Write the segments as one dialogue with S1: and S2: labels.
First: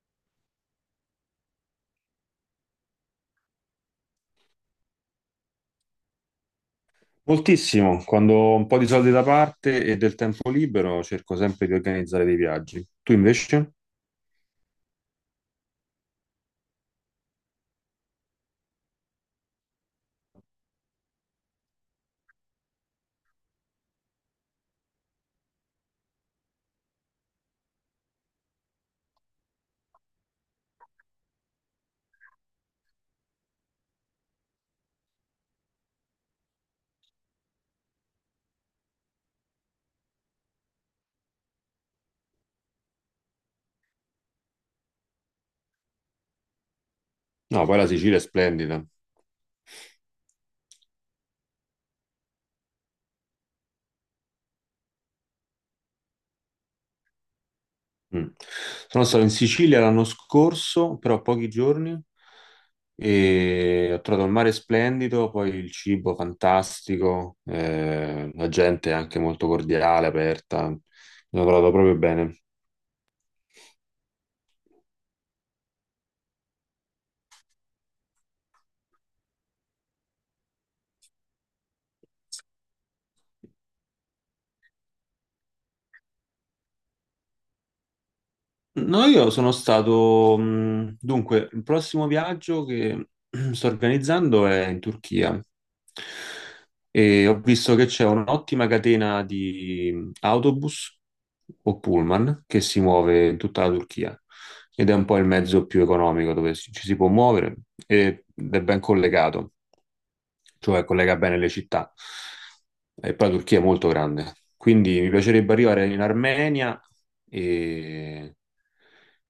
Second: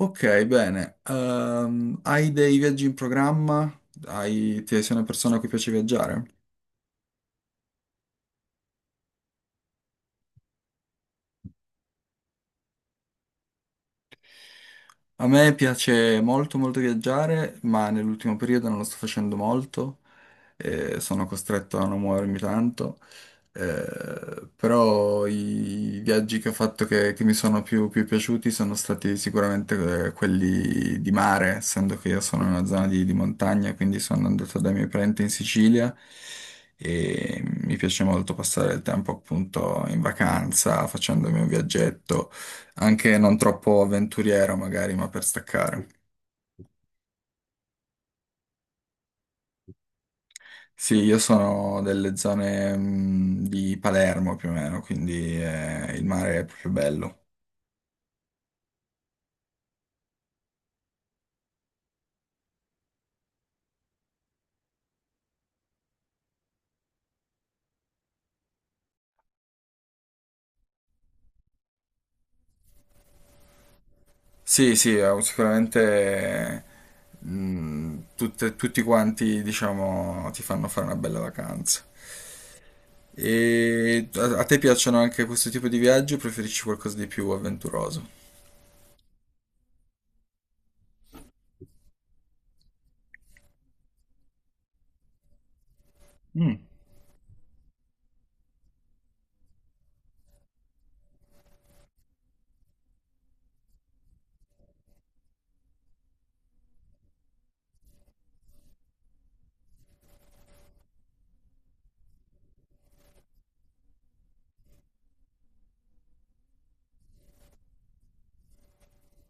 S1: Ok, bene. Hai dei viaggi in programma? Ti sei una persona a cui piace viaggiare?
S2: Moltissimo, quando ho un po' di soldi da parte e del tempo libero cerco sempre di organizzare dei viaggi. Tu invece?
S1: A me piace molto molto viaggiare, ma nell'ultimo periodo non lo sto facendo molto. Sono costretto a non muovermi tanto. Però i viaggi che ho fatto che mi sono più piaciuti sono stati sicuramente quelli di mare, essendo che io sono in una zona di montagna, quindi sono andato dai miei parenti in Sicilia e mi piace molto passare il tempo appunto in vacanza, facendomi un viaggetto anche non troppo avventuriero magari, ma per staccare.
S2: No, poi la Sicilia è splendida.
S1: Sì, io sono delle zone di Palermo più o meno, quindi il mare è proprio bello.
S2: Mm. Sono stato in Sicilia l'anno scorso, però pochi giorni, e ho trovato il mare splendido, poi il cibo fantastico, la gente è anche molto cordiale, aperta. Mi sono trovato proprio bene.
S1: Sì, sì, sicuramente tutti quanti, diciamo, ti fanno fare una bella vacanza. E a te piacciono anche questo tipo di viaggi o preferisci qualcosa di più avventuroso?
S2: No, io sono stato, dunque, il prossimo viaggio che sto organizzando è in Turchia,
S1: Mm.
S2: e ho visto che c'è un'ottima catena di autobus o pullman che si muove in tutta la Turchia ed è un po' il mezzo più economico dove ci si può muovere ed è ben collegato, cioè collega bene le città. E poi la Turchia è molto grande, quindi mi piacerebbe arrivare in Armenia e,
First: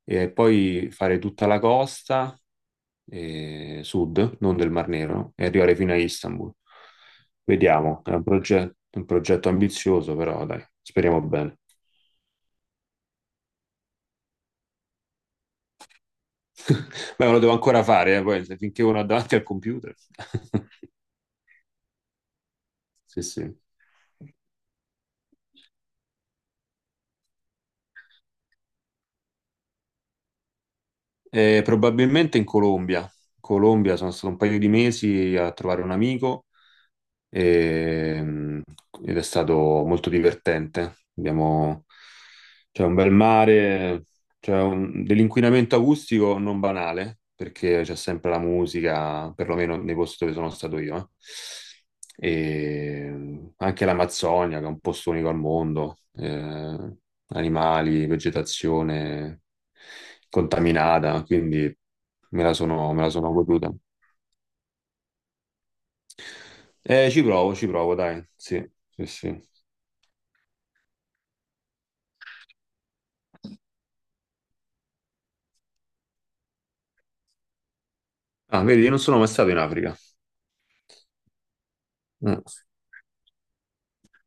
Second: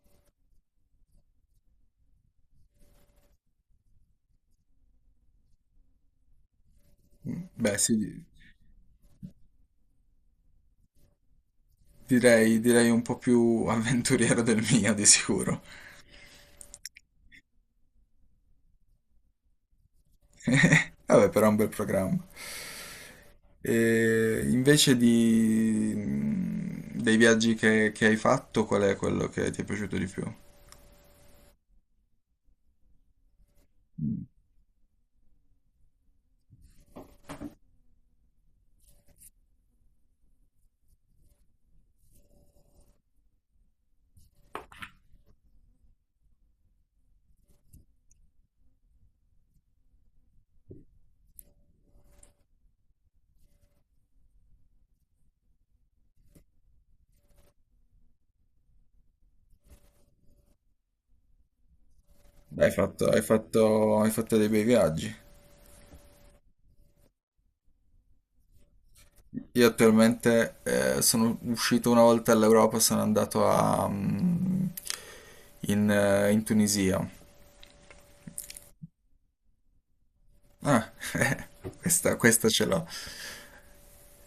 S2: e poi fare tutta la costa sud, non del Mar Nero, e arrivare fino a Istanbul.
S1: Beh,
S2: Vediamo, è un
S1: sì,
S2: progetto, ambizioso, però dai, speriamo bene.
S1: direi un po' più avventuriero del mio, di sicuro.
S2: Beh, me lo devo ancora fare, poi, finché uno ha davanti al computer.
S1: Vabbè, però è un bel programma.
S2: Sì, sì.
S1: E invece dei viaggi che hai fatto, qual è quello che ti è piaciuto di più?
S2: Probabilmente in Colombia. In Colombia sono stato un paio di mesi a trovare un amico e, mh, ed è stato molto divertente. C'è un bel mare, dell'inquinamento acustico non banale, perché c'è sempre la musica, perlomeno nei posti dove sono stato io. E anche l'Amazzonia, che è un posto unico al mondo, animali, vegetazione contaminata, quindi me la
S1: Hai
S2: sono, me
S1: fatto,
S2: la
S1: hai
S2: sono goduta.
S1: fatto- hai fatto dei bei viaggi.
S2: Ci provo, ci provo, dai, sì, sì, sì.
S1: Io attualmente sono uscito una volta all'Europa, sono andato in Tunisia.
S2: Ah, vedi, io non sono mai stato in Africa.
S1: Ah, questa,
S2: Mm.
S1: questa ce l'ho.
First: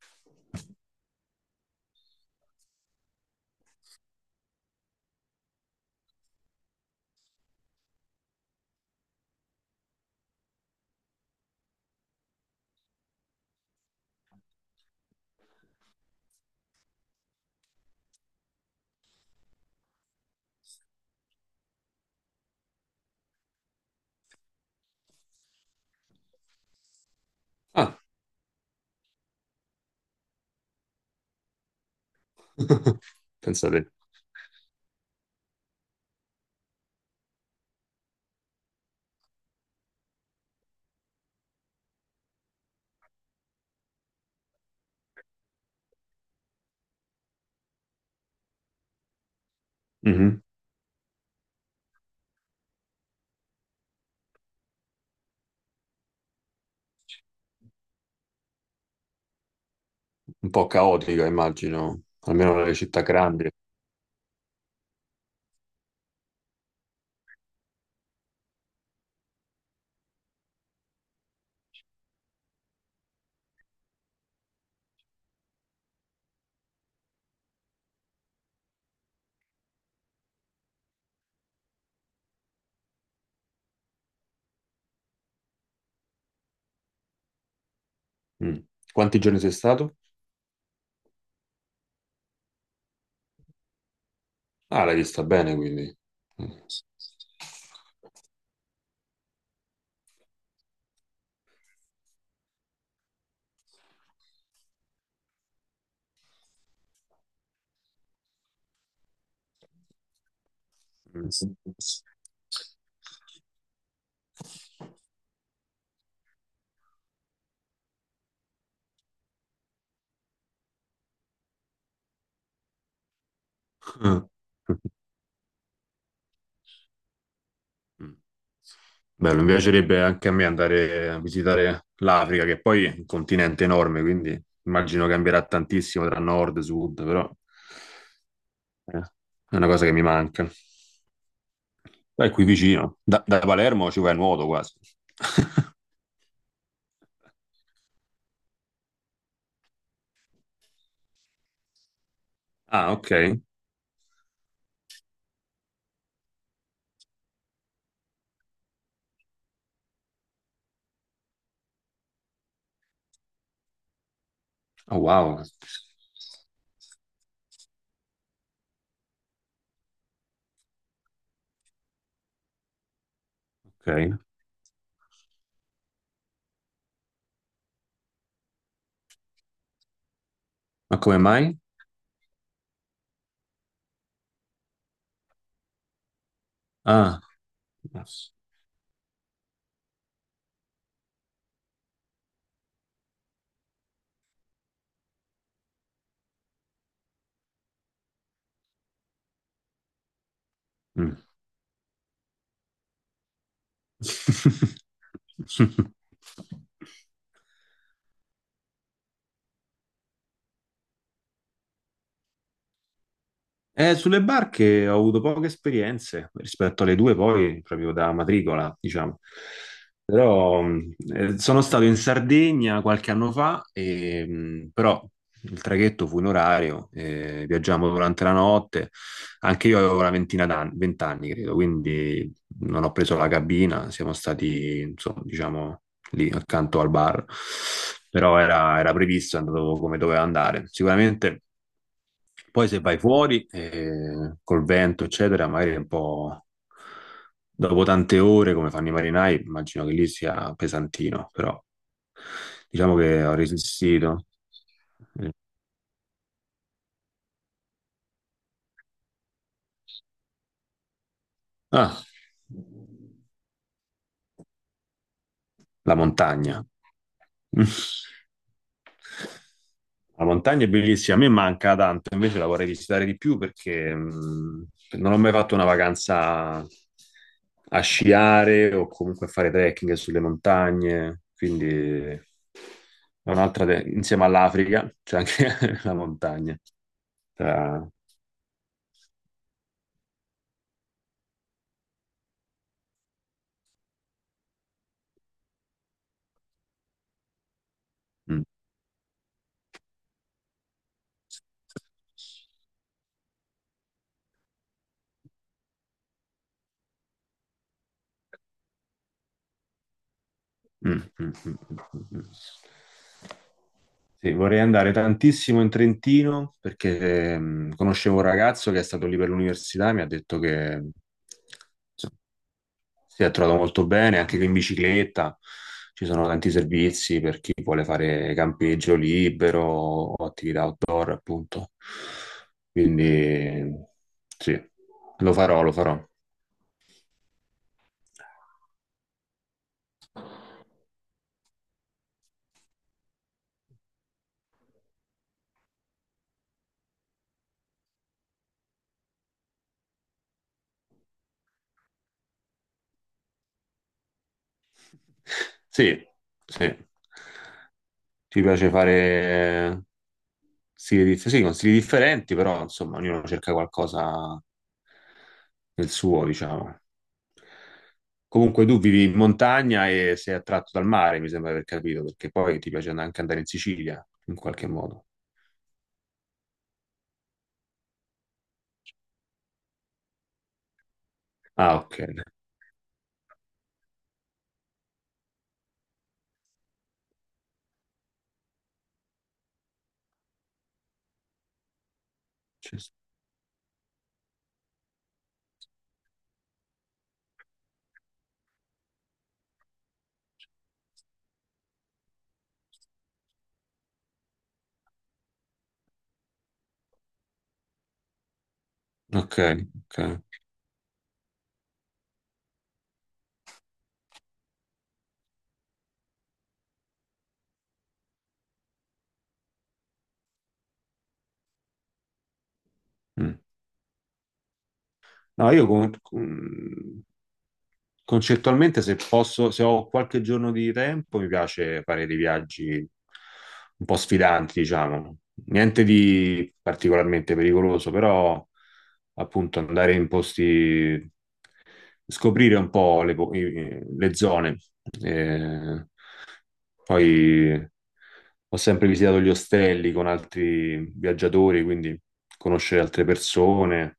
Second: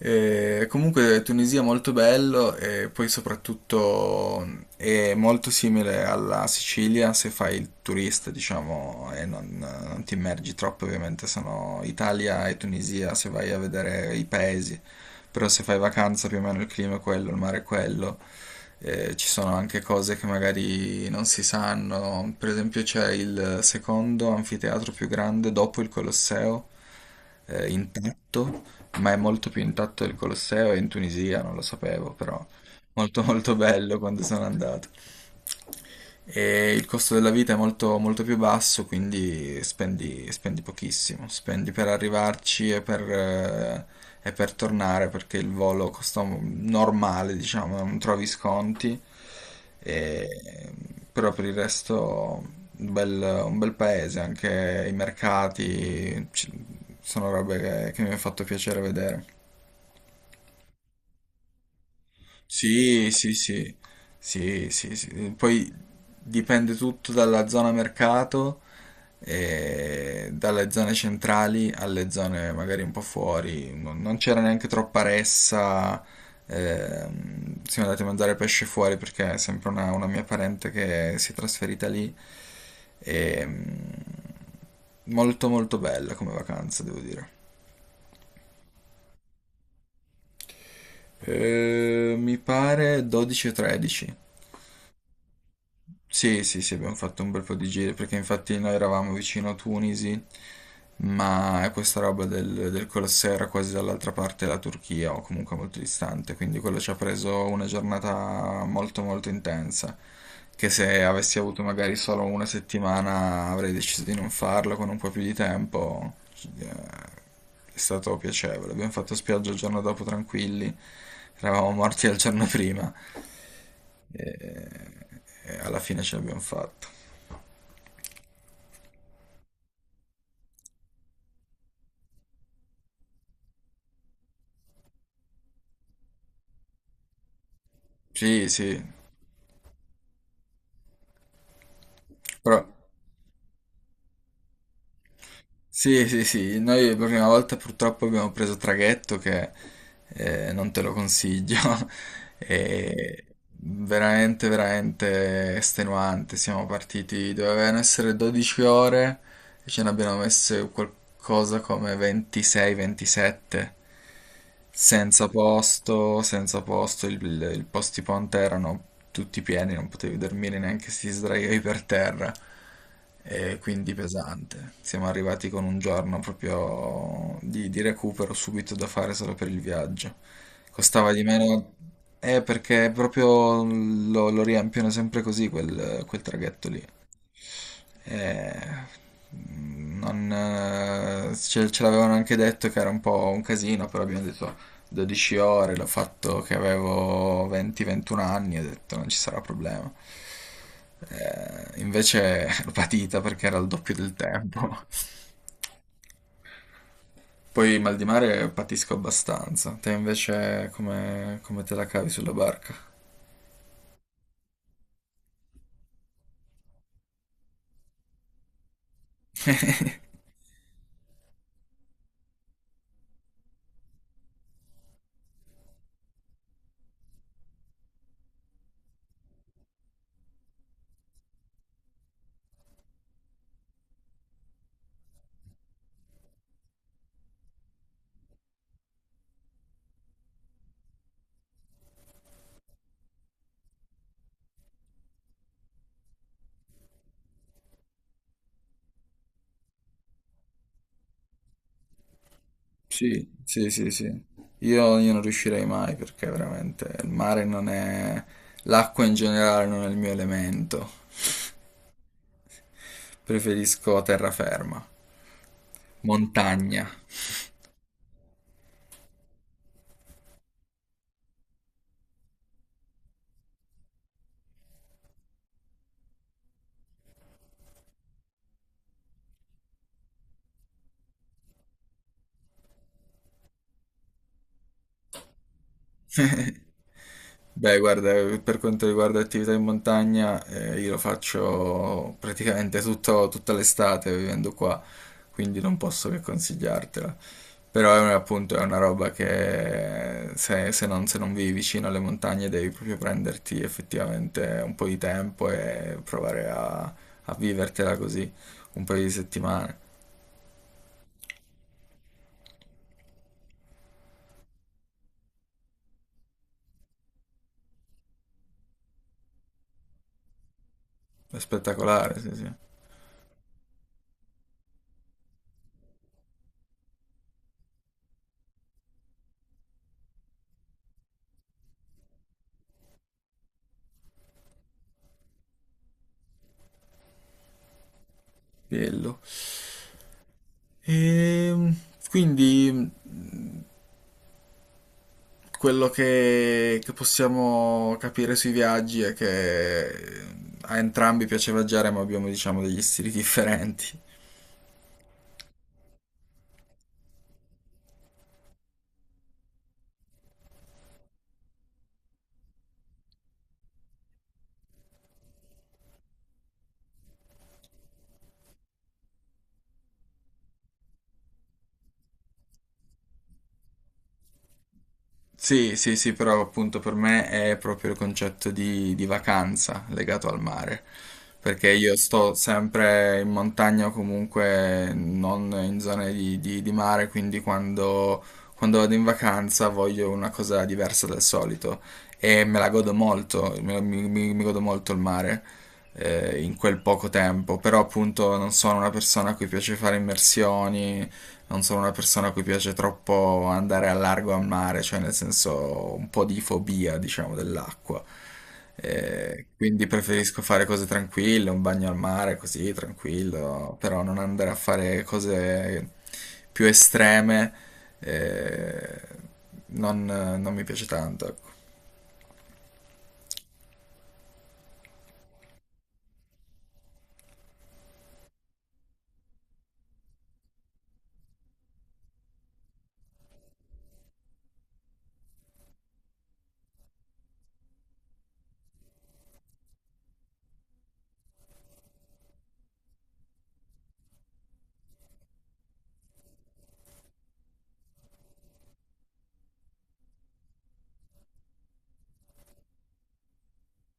S1: Comunque Tunisia è molto bello e poi soprattutto è molto simile alla Sicilia se fai il turista, diciamo, e non ti immergi troppo, ovviamente sono Italia e Tunisia se vai a vedere i paesi, però se fai vacanza più o meno il clima è quello, il mare è quello. Ci sono anche cose che magari non si sanno. Per esempio, c'è il secondo anfiteatro più grande dopo il Colosseo,
S2: Ah,
S1: intatto, ma è molto più intatto del Colosseo, è in Tunisia, non lo sapevo, però molto molto
S2: pensate.
S1: bello quando sono andato. E il costo della vita è molto, molto più basso, quindi spendi pochissimo. Spendi per arrivarci e per tornare, perché il volo costa normale, diciamo, non trovi sconti.
S2: Mhm.
S1: E- Però per il resto un bel paese, anche i mercati, sono robe che mi ha fatto piacere vedere.
S2: Un po' caotica, immagino, almeno nelle città
S1: Sì, sì,
S2: grandi.
S1: sì, sì, sì, sì. Poi dipende tutto dalla zona mercato, e dalle zone centrali alle zone magari un po' fuori. Non c'era neanche troppa ressa. Siamo andati a mangiare pesce fuori perché è sempre una mia parente che si è trasferita lì. E molto molto bella come vacanza, devo dire.
S2: Mm. Quanti giorni sei stato?
S1: Mi pare 12 o 13.
S2: Ah, l'hai vista bene, quindi.
S1: Sì,
S2: Mm.
S1: sì, sì, abbiamo fatto un bel po' di giri perché infatti noi eravamo vicino a Tunisi, ma questa roba del Colosseo era quasi dall'altra parte della Turchia o comunque molto distante, quindi quello ci ha preso una giornata molto molto intensa, che se avessi
S2: Mm.
S1: avuto magari solo una settimana avrei deciso di non farlo con un po' più di tempo. Eh, È stato piacevole, abbiamo fatto spiaggia il giorno dopo tranquilli, eravamo morti il giorno prima. E alla fine ce l'abbiamo fatta.
S2: Mm. Bello, mi piacerebbe anche a me andare a visitare l'Africa, che poi è un continente enorme, quindi immagino cambierà tantissimo tra nord e sud, però.
S1: Sì, sì,
S2: Eh, È una cosa che mi manca. Dai, qui
S1: però
S2: vicino. Da Palermo ci vai a nuoto quasi.
S1: sì, sì, sì, noi la prima volta purtroppo abbiamo preso traghetto che non te lo consiglio.
S2: Ah, ok.
S1: E veramente, veramente estenuante. Siamo partiti, dovevano essere 12 ore e ce ne abbiamo messe qualcosa come 26-27.
S2: Oh,
S1: Senza
S2: wow.
S1: posto, senza posto, i posti ponte erano tutti pieni, non potevi dormire neanche se ti sdraiavi per terra, e quindi
S2: Ok.
S1: pesante. Siamo arrivati con un giorno proprio di recupero subito da fare solo per il viaggio.
S2: Ma
S1: Costava
S2: come
S1: di
S2: mai?
S1: meno. Perché proprio lo riempiono sempre così quel traghetto lì.
S2: Ah. Yes.
S1: Eh, non, Ce l'avevano anche detto che era un po' un casino, però abbiamo detto 12 ore, l'ho fatto che avevo 20-21 anni, ho detto non ci sarà problema.
S2: Mm.
S1: Invece l'ho patita perché era il doppio del tempo. Poi mal di mare patisco abbastanza. Te invece come te la cavi sulla barca?
S2: Sulle barche ho avuto poche esperienze rispetto alle due, poi proprio da matricola, diciamo. Però sono stato in Sardegna qualche anno fa, e, però il traghetto fu in orario, viaggiamo durante la notte. Anche io avevo una ventina d'anni, vent'anni credo, quindi non ho preso la cabina, siamo stati, insomma, diciamo, lì accanto al bar. Però era previsto, è andato come doveva andare. Sicuramente. Poi se vai fuori, col vento, eccetera, magari è un po' dopo tante ore, come fanno i marinai, immagino che lì sia pesantino, però diciamo che
S1: Sì,
S2: ho
S1: sì, sì, sì.
S2: resistito.
S1: Io non
S2: Eh,
S1: riuscirei mai perché veramente il mare non è. L'acqua in generale non è il mio elemento.
S2: Ah,
S1: Preferisco terraferma,
S2: la montagna.
S1: montagna.
S2: La montagna è bellissima, a me manca tanto, invece la vorrei visitare di più perché non ho mai fatto una vacanza a sciare o comunque a fare trekking sulle montagne, quindi è un'altra, insieme all'Africa, c'è anche la montagna.
S1: Beh,
S2: Tra-
S1: guarda, per quanto riguarda attività in montagna, io lo faccio praticamente tutta l'estate vivendo qua, quindi non posso che consigliartela. Però è
S2: mm,
S1: appunto è una roba che se non vivi vicino alle montagne devi proprio prenderti effettivamente un po' di tempo e provare a vivertela così un paio di settimane.
S2: mm, mm, mm, mm, mm. Sì, vorrei andare tantissimo in Trentino perché conoscevo un ragazzo che è stato lì per l'università e mi ha detto che
S1: È spettacolare, sì, sì.
S2: si è trovato molto bene anche in bicicletta. Ci sono tanti servizi per chi vuole fare campeggio libero o attività outdoor, appunto. Quindi sì, lo farò, lo farò.
S1: Bello. Ehm, quindi quello che possiamo capire sui viaggi è che a entrambi piace viaggiare, ma abbiamo, diciamo, degli stili differenti.
S2: Sì, sì. Ci piace fare stili, sì, con stili differenti, però insomma, ognuno cerca qualcosa del suo, diciamo. Comunque tu vivi in montagna e sei attratto dal mare, mi sembra di aver capito, perché poi ti piace anche andare in Sicilia, in qualche modo.
S1: Sì, sì, sì, però appunto per me è proprio il concetto di vacanza legato al mare, perché
S2: Ah,
S1: io
S2: ok.
S1: sto sempre in montagna o comunque non in zone di mare, quindi quando vado in vacanza voglio una cosa diversa dal solito e me la
S2: Ci sta.
S1: godo molto. Mi godo molto il mare in quel poco tempo, però appunto non sono una persona a cui piace fare immersioni, non sono una persona a cui piace troppo andare al largo al mare, cioè nel senso un po' di fobia, diciamo, dell'acqua.
S2: Ok,
S1: Quindi
S2: ok.
S1: preferisco fare cose tranquille, un bagno al mare così, tranquillo, però non andare a fare cose più estreme. eh, non mi piace tanto, ecco.
S2: Mm. No, io concettualmente se posso, se ho qualche giorno di tempo, mi piace fare dei viaggi un po' sfidanti, diciamo. Niente di particolarmente pericoloso, però appunto andare in posti, scoprire un po' le zone. Eh, Poi ho sempre visitato gli ostelli con altri viaggiatori, quindi conoscere altre persone,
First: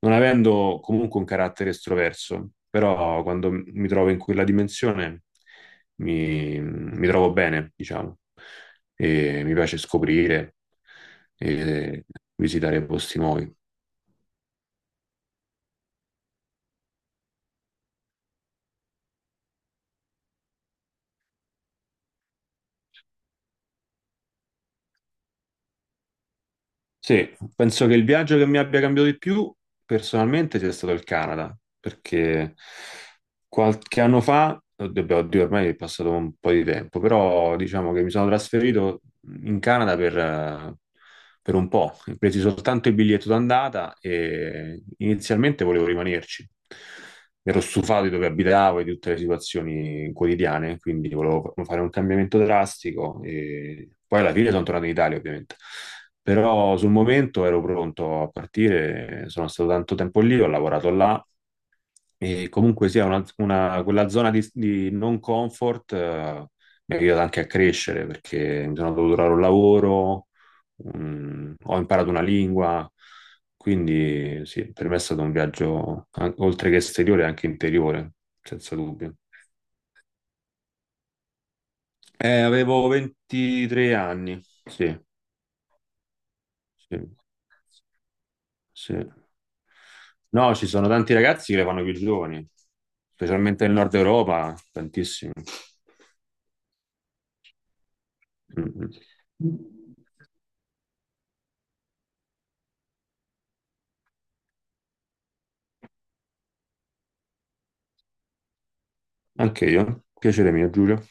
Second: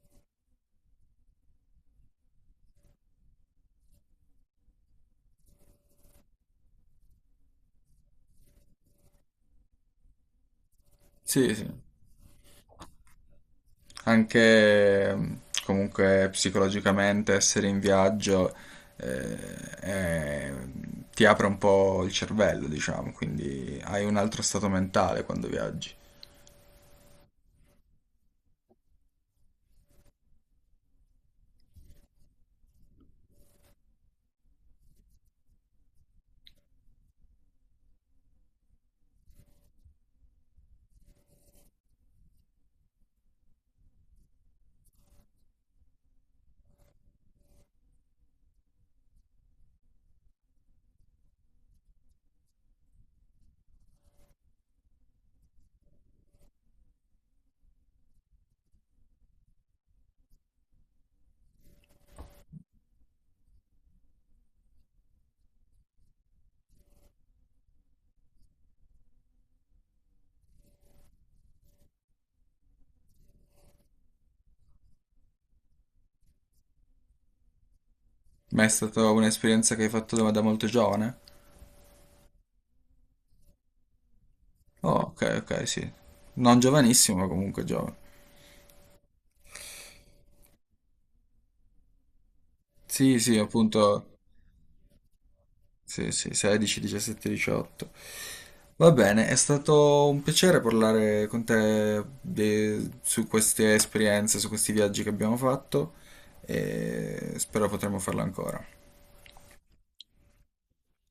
S2: non avendo comunque un carattere estroverso, però quando mi trovo in quella dimensione mi trovo bene, diciamo, e mi piace scoprire
S1: Sì, sì.
S2: e visitare posti nuovi.
S1: Anche comunque psicologicamente essere in viaggio ti apre un po' il cervello, diciamo, quindi hai un altro stato mentale quando viaggi.
S2: Sì, penso che il viaggio che mi abbia cambiato di più personalmente sia stato il Canada, perché qualche anno fa, oddio, beh, oddio, ormai è passato un po' di tempo, però diciamo che mi sono trasferito in Canada per un po'. Ho preso soltanto il biglietto d'andata e inizialmente volevo rimanerci. Ero stufato di dove abitavo e di tutte le situazioni quotidiane, quindi volevo fare un cambiamento drastico e poi alla fine sono tornato in Italia, ovviamente. Però sul momento ero pronto a partire, sono stato tanto tempo lì, ho lavorato là e comunque sia una, quella zona di, non comfort mi ha aiutato anche a crescere perché mi sono dovuto trovare un lavoro, ho imparato una lingua, quindi sì, per me è stato un viaggio oltre che esteriore anche interiore,
S1: Ma è
S2: senza
S1: stata
S2: dubbio.
S1: un'esperienza che hai fatto da molto giovane?
S2: Avevo 23 anni,
S1: Oh,
S2: sì,
S1: ok, ok, sì. Non
S2: sì,
S1: giovanissimo, ma comunque giovane.
S2: sì. No, ci sono tanti ragazzi che le fanno più giovani,
S1: Sì, sì,
S2: specialmente nel nord
S1: appunto.
S2: Europa, tantissimi.
S1: Sì, sì, 16, 17, 18.
S2: Mm,
S1: Va bene, è
S2: mm.
S1: stato un piacere parlare con te su queste esperienze, su questi viaggi che abbiamo fatto e spero potremo farlo ancora.
S2: Anche io. Piacere mio, Giulio.